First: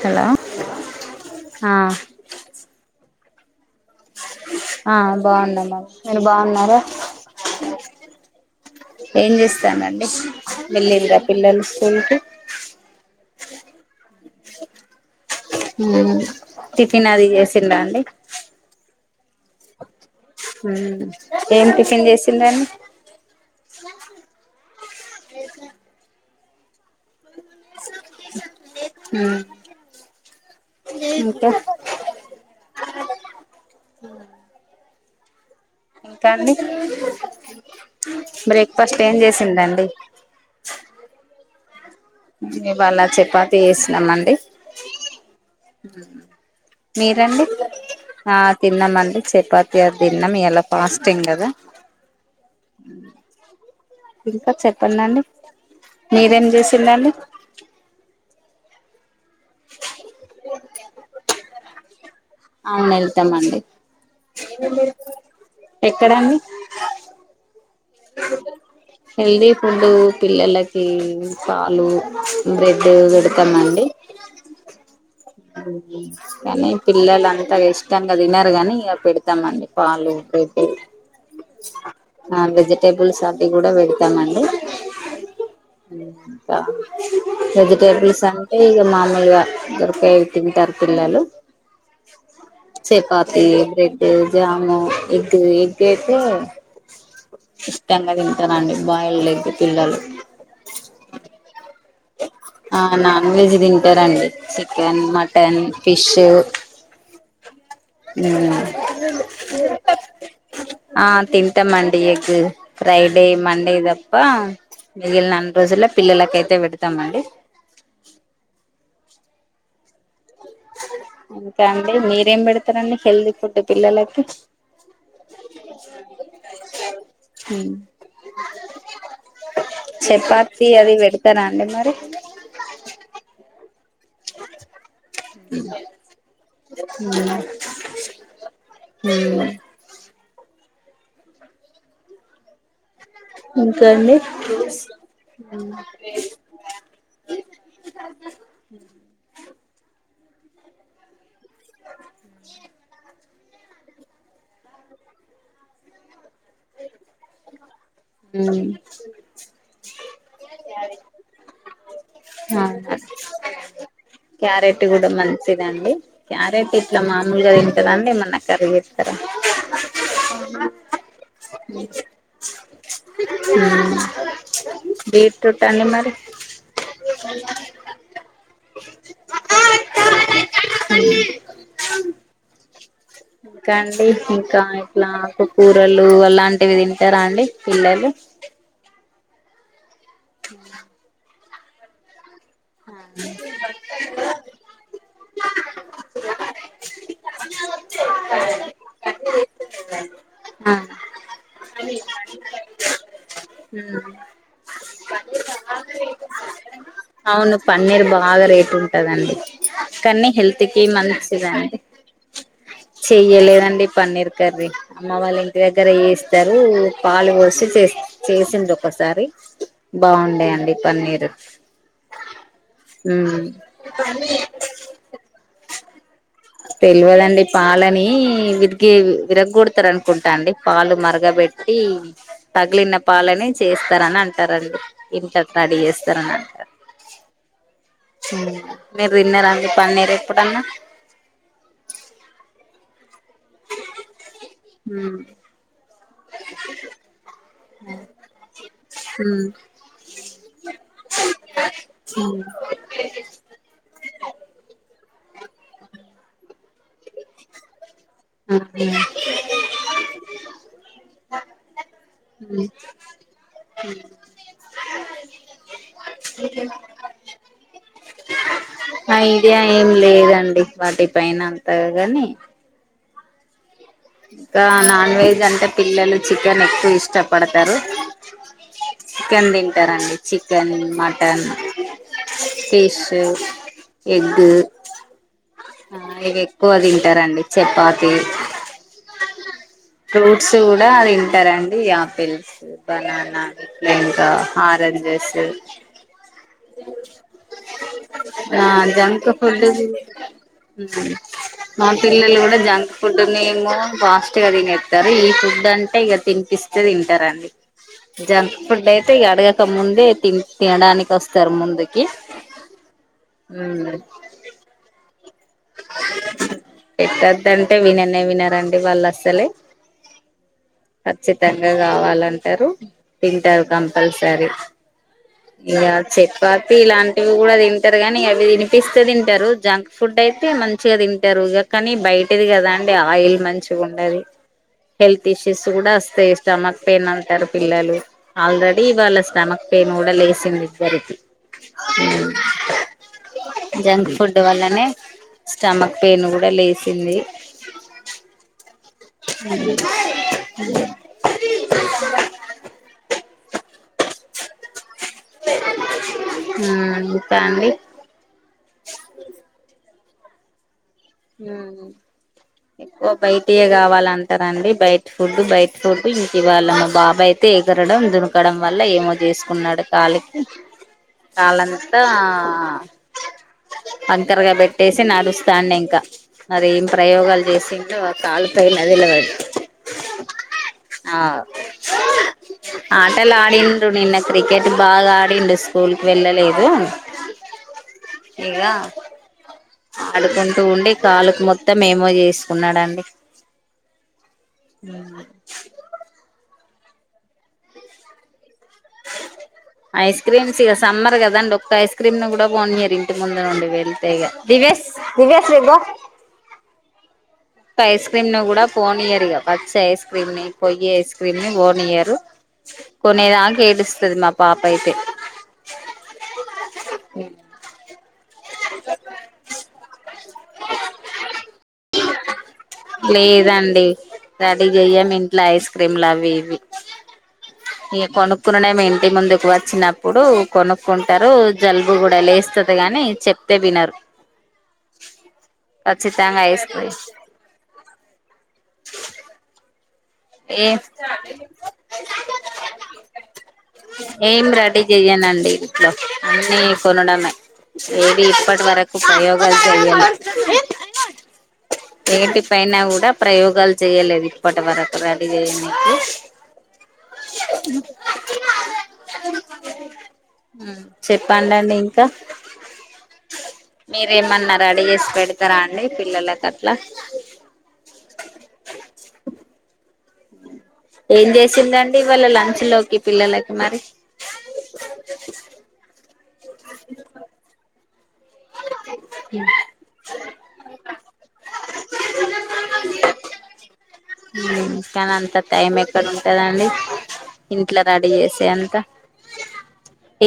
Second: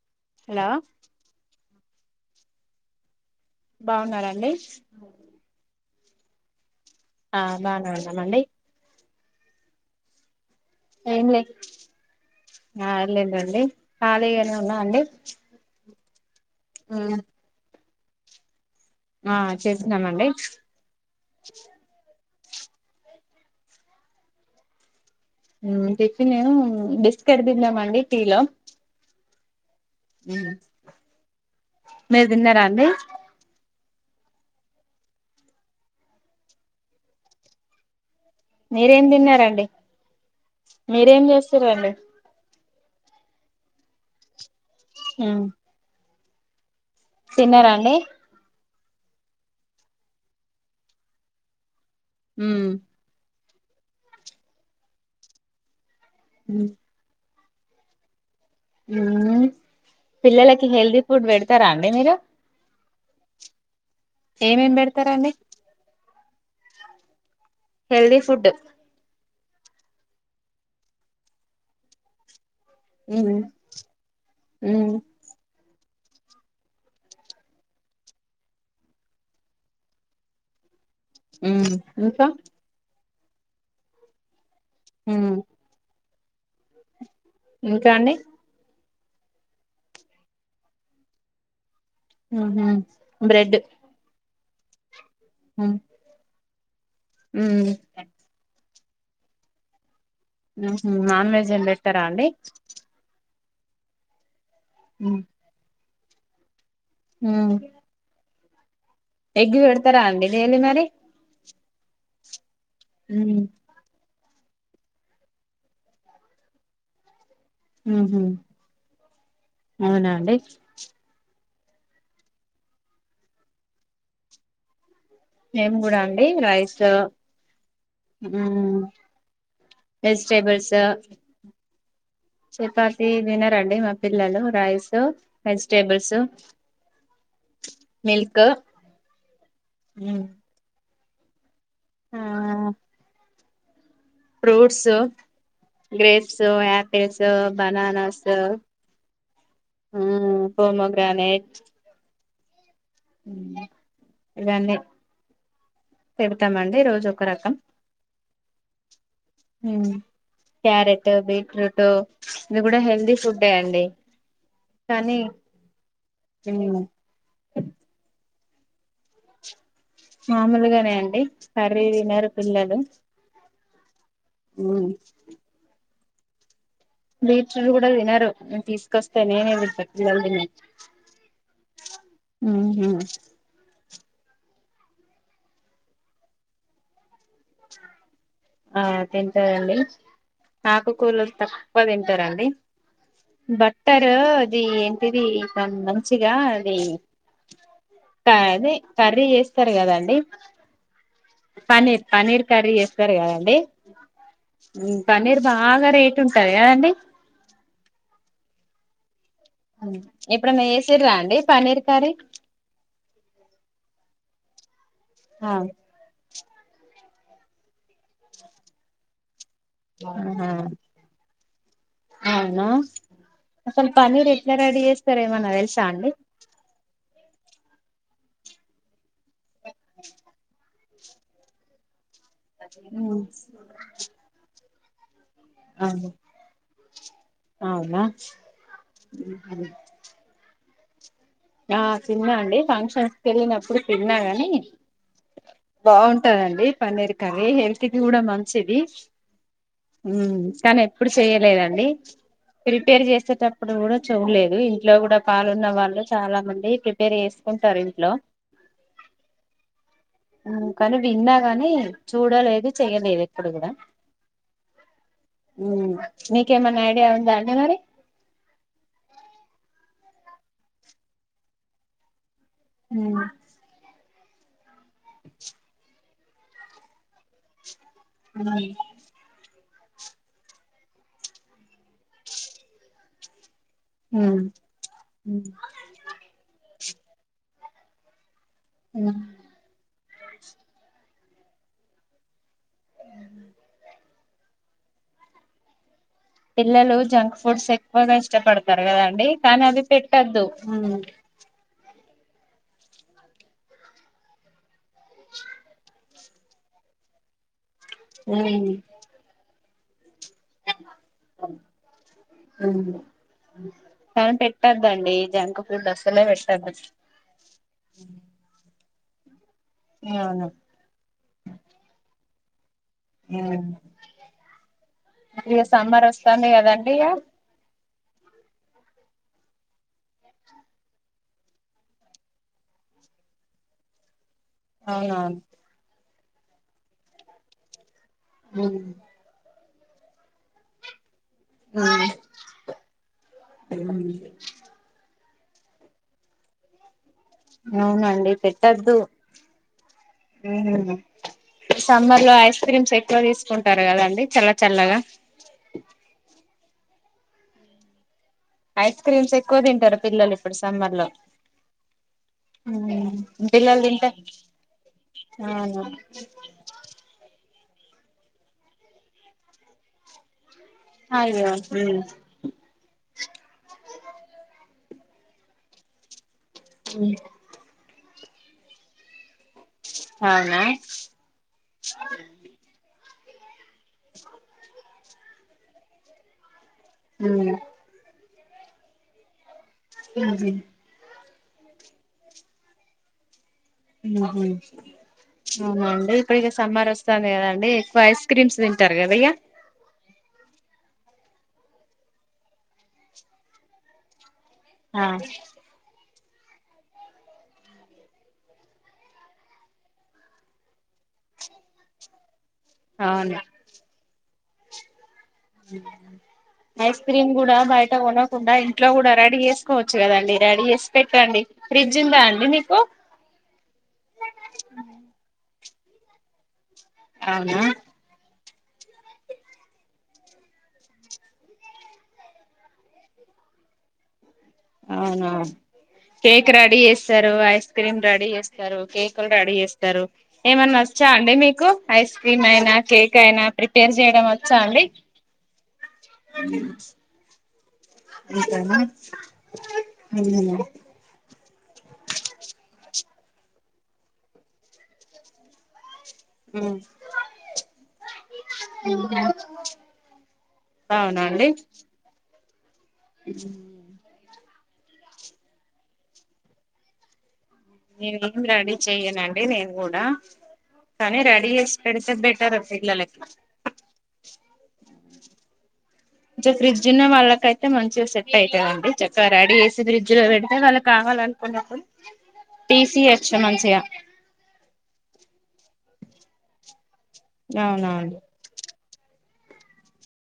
hello ఆ బాగున్నారండి ఆ బాగుంనము మీరు బాగున్నారా ఆ బానే ఉన్నా మండి ఏం చేస్తానండి వెళ్లిండ్రా ఏం లే పిల్లలు స్కూల్కి ఆ లేదండి ఖాళీగానే ఉన్నా అండి మ్ టిఫిన్ అది చేసిండా అండి ఆ చె హుమ్ ఏం టిఫిన్ చేసిందండి మ్ టిఫిను బిస్కెట్ తిన్నామండి టీ లో ఇంకా మీరు తిన్నారా అండి హ ఇంకా అండి బ్రేక్ఫాస్ట్ మీరేం ఏం తిన్నారండి చేసిందండి సరే అండి మేము ఇవాళ చపాతీ చేసినం అండి ఉమ్ మీరండి ఆ తిన్నాం అండి చపాతీ అది తిన్నాం ఇయల ఫాస్టింగ్ కదా ఉమ్ ఇంకా చెప్పండండి మీరేం చేస్ పిల్లలకి హెల్దీ ఫుడ్ పెడతారా అండి మీరు ఆమ్ పెడతమండి ఏమేమి పెడతారండి ఎక్కడండి హెల్ది ఫుడ్ హెల్తీ ఫుడ్ పిల్లలకి పాలు బ్రెడ్ ఉమ్ పెడతామండి ఉమ్ కానీ పిల్లలు అంతా ఇష్టంగా తినరు కాని ఇక పెడతామండి పాలు పె రుగు ఇంకా ఆ వెజిటేబుల్స్ అవ్వి కూడా పెడతామండి ఉమ్ కా ఇంకా అండి వెజిటేబల్స్ అంటే ఇగ మామూలుగా దో కెవి తింటారు పిల్లలు ఉహు చపాతి బ్రెడ్ జాము ఎగ్గు ఉమ్ ఎగ్ అయితే ఉమ్ ఇష్టంగా తింటారండి బాయిల్డ్ ఎగ్ పిల్లలు ఉమ్ హు నాన్ వెజ్ ఏం పెట్టారా అండి ఆ నాన్ వెజ్ తింటారండి చికెన్ మటన్ ఫిష్ ఉమ్ ఉమ్ ఎగ్ పెడతారా అండి డైలీ మరి ఆ తిన్ తింటామండి ఎగ్ మండే మండేదప్పా మిగిలిన అన్ని రోజుల్లో పిల్లలకయితే పెడతామండి ఉమ్ హు అవునా అండి ఇంకా అండి మీరేం పెడతారండి హెల్దీ ఫుడ్ పిల్లలకి మేం కూడా అండి రైస్ మ్ చపాతి వెజిటేబుల్స్ అది పెడతారా అండి మరి చపాతి తినరండి మా పిల్లలు రైస్ వెజిటేబుల్స్ మిల్క్ ఉమ్ ఉమ్ ఆ ఉమ్ ఫ్రూట్స్ గ్రేప్సు ఆపిల్స్ బననాస్ హ్మ్ ప్రోమోగానేట్ దండి పేడ్తామండి రోజు ఒక రకం హ్మ్ క్యారెట్ బీట్రూటు ఇది కూడా అవునా హెల్దీ ఫుడ్డే అండి క్యారెట్ కూడా కానీ మంచిదండి క్యారెట్ ఇట్లా మామూలుగా తింటనంటే ఏమన్నా కర్రీ చేస్తారా మామూలుగానే అండి కర్రీ తినరు పిల్లలు బీట్రూట్ అండి మరి బీట్రూట్ కూడా తినరూ తీసుకొస్తే నేనే తింటా పిలల్ తి [unintelligible] ఉహు ఇంకా అండి ఇంకా ఇట్లా ఆకూరలు అలాంటివి తింటారా అండి పిల్లలు ఆ తింటారండి ఆకుకూరలు తక్కువ తింటారండి బట్టరు అది ఎంటిది మంచిగా అది అదే కర్రీ చేస్తారు కదండి ఆ పనీర్ పనీర్ కర్రీ చేస్తారేమో హా పన్నీర్ బాగా రేట్ ఉంటది కదా అండి అవును పన్నీర్ బాగా రేటు ఉంటదండి కానీ ఎప్పుడన్నా హెల్త్ కి చేసిర్రా అండి మంచిదండి పన్నీర్ కర్రీ చెయ్యలేదండి పన్నీర్ కర్రీ అమ్మ వాళ్ళ ఇంటి దగ్గర చెస్ టరూ పాలు పోసి చేస్ చేసింది ఒకసారి బాగుండే ఆహా అండి పన్నీరు అవునా ఉమ్ అసలు పన్నీర్ ఎట్లా రెడీ చేస్తార్ ఏమన్నా తెలుసా అండి తెల్వదండి పాలని విరిగి విరగోడతారు అనుకుంటా అండి పాలు మరగబెట్టి తగిలిన పాలని చేస్తారని అంటారండి ఇంతడీ ఆ చేస్తారని అంటారు అవునా హ్మ్ మీరు తిన్నార అండి పన్నీరు ఎప్పుడన్నా ఆ తిన్నా అండి ఫంక్షన్స్కి వెళ్ళినప్పుడు తిన్నాగాని ఉమ్ బాగుం టాదండి పన్నీర్ కర్రీ హెల్త్ కూడా మంచిది హ్మ్ కనీ ఎప్పుడు చెయలేదండి ప్రిపేర్ చేసేటప్పుడు కూడా చూడలేదు ఇంట్లో కూడా పాలున్న వాళ్ళు చాలా మంది ప్రిపేర్ చేసుకుంటారు ఇ అహా కానీ విన్నా గాని చూడలేదు చెయలేదు ఎప్పుడు కూడా ఉ మీకేమన్నా ఐడియా ఉందాండి మరి ఐడియా ఏం లే డి వాటి పైన అంత గాని హ్మ్ ఇంకా నాన్ వెజ్ అంటే పిల్లలు చికెన్ ఎక్కువ ఇష్టపడతారు అ తరండి చికెన్ మటన్ ఫిషూ హ్మ్ టారండి చపాతి ఫ్రూట్స్ కూడా అది టారండి ఆపిల్స్ బనానా ఇంకా ఆరెంజెస్ పిల్లలు జంక్ ఫుడ్స్ ఎక్కువగా ఆ ఇష్టపడతారు కదండి జంక్ కానీ ఫుడ్ అవ్వీ పెట్టద్దు మా పిల్లలు కూడా జంక్ ఫుడ్డూనేమో ఫాస్ట్గా తినే టారు ఈ ఫుడ్ అంటే ఇక తినిపిస్తే తింటారండి జంక్ ఫుడ్ అయితే ఇ అడగ గక ముందే తిం తినడానికి వస్తారు ముందుకి సౌన్ పెట్టద్దండి జంక్ ఫుడ్ అసలే పెట్టద్దు పెట్టద్దంటే విననే వినరండి వాళ్ళ అసలే అవును ఖచ్చితంగా కావాలంటరు తింటరు కంపల్సరీ ఇక ఇగ సమ్మర్ వస్తాంది చపాతి కదండి ఇక ఇలాంటివి కూడా తిన్ తింటారు గానీ అవి వినిపిస్తే తింటారు జంక్ ఫుడ్ అయితే తే మంచిగ తింటరు కానీ బయటది కదా అండి ఆయిల్ మంచిగుండది హెల్త్ అవునవును ఇష్యూస్ కూడా వస్తాయి స్టమక్ పెయిన్ అంటరు పిల్లలు ఆల్రెడీ ఇవాళ స్టమక్ పెయిన్ కూడా లేసింది ఇద్దరికీ ఊ జంక్ ఫుడ్ వల్లనే స్టమక్ పెయిన్ కూడా లేసింది అవున అండి పెట్ ట్టదు ఊ ఈ సమ్మర్ లో ఐస్ క్రీమ్స్ ఎక్కువ తీసు కుంటరు కదండి చల్ల చల్లగా ఊ ఇంకా అండి ఐస్ క్రీమ్స్ ఎక్కువ తింటరు పిల్లలు ఇప్పుడు సమ్మర్ లో ఊ ఎక్కువ బయటియే పిల్లలు తింటే కావాలంటారండి బయట ఫుడ్ బయట ఫుడ్ ఇంక ఇవ్వాల మ బాబా ఐ ఎగరడం దునకడం వల్ల ఏమో చేసుకున్నాడు కాలికి అయ్యో కాాలంతా వంకర్గా బెట్ ట్టేసి నడుస్తాండి ఇంకా మరి ఏం ప్రయోగాలు చేసింటో కాలుపైన డెలవది అవునా ఆవ్ ఆని ఆడిండు నిన్న క్రికెట్ బాగా ఆడిండు స్కూల్కి వెళ్ళలేదు ఊ ఇగా ఆడుకుంటూ ఉండి కాలుకు మొత్తం ఏమో చేసుకున్నాడండి ఊహు అవున అండీ ఇప్పటికే సమ్మర్ వస్తంది కద అండి ఎకువ ఐస్ క్రీమ్స్ తింటారు కదా ఇక ఐస్ క్రీమ్ ఇగ సమ్మర్ కదండి ఒక్క ఐస్ క్రీమ్ ను కూడా పోనియారు ఇంటి ముందు నుండి వెళ్తే ఇగ దివేస్ ఆ దివ్య శ్రీ వా ఒక ఐస్ క్రీమ్ ను కూడా పోనీయ్యరు ఇగ వచ్చె ఐస్ క్రీమ్ ని పొయ్యే ఐస్ క్రీమ్ ని పోనియరు అవును కొనేదాక ఏడుస్తది మా పాప అయితే ఊ ఐస్ క్రీమ్ కూడా బయట కొనం కుండా ఇంట్లో కూడా రెడీ చేసుకోవచ్చు కదండి రెడీ చేసి పెట్టండి ఫ్రిడ్జ్ ఉందా అండి నీకు లేదండి రెడీ చెయ్యం ఇంట్ల ఐస్ క్రీమ్లు అవి ఇవి అవున ఇగ కొనుక్కుడమి ఇంటి ముందుకు వచ్చినప్పుడు కొనుక్కుంటారు జలుబు కూడా లేస్తది తే గాని చెప్తే వినరు ఆవునా ఖచ్చితంగా కేక్ ఐస్ రెడీ క్రీమ్ చేస్తారు ఐస్ క్రీమ్ రెడీ చేస్తారు కేకులు రెడీ చేస్తారు తరు ఏమన్న ఏం వచ్చా అండి మీకు ఐస్ క్రీమ్ అయినా కేక్ అయినా ప్రిపేర్ చేయడం వచ్చా అండీ చెయనండి ఇంట్లో అన్ని కొనడమే ఏది ఇప్పటి అంతేనా వరకు ప్రయోగాలు చెయలె ఏటి పైనా కూడా ప్రయోగాలు చేయలేదు ఇప్పటి వరకు రెడీ చేయనికి ఊ ఊహు ఊ చెప్పడండి ఇంకా మీరేమన్నా రెడీ చేసి పెడతారా అండి పిల్లలకు అట్లా నేనేం రెడీ చెయనండి నేను కూడా కానీ ఏం రెడీ చేసింది చేసి అండి పెడితే ఇవాళ బెటర్ లంచ్ లోకి పిల్లలకి మరి జో ఫ్రిడ్జ్ ఉన్న వాళ్ళకైతే మంచిగా సెట్ అయితాదండి చక్కగా రెడీ చేసి ఫ్రిజ్లో పేడితే వాళ్ళు కావాలనుకున్నప్పుడు తీసి హెచ్ మంచిగా ఇంకా అనంత టైం ఎక్కడ ఉంటాడండి ఇంట్లో రెడీ అవునవును చేసే అంత ఏ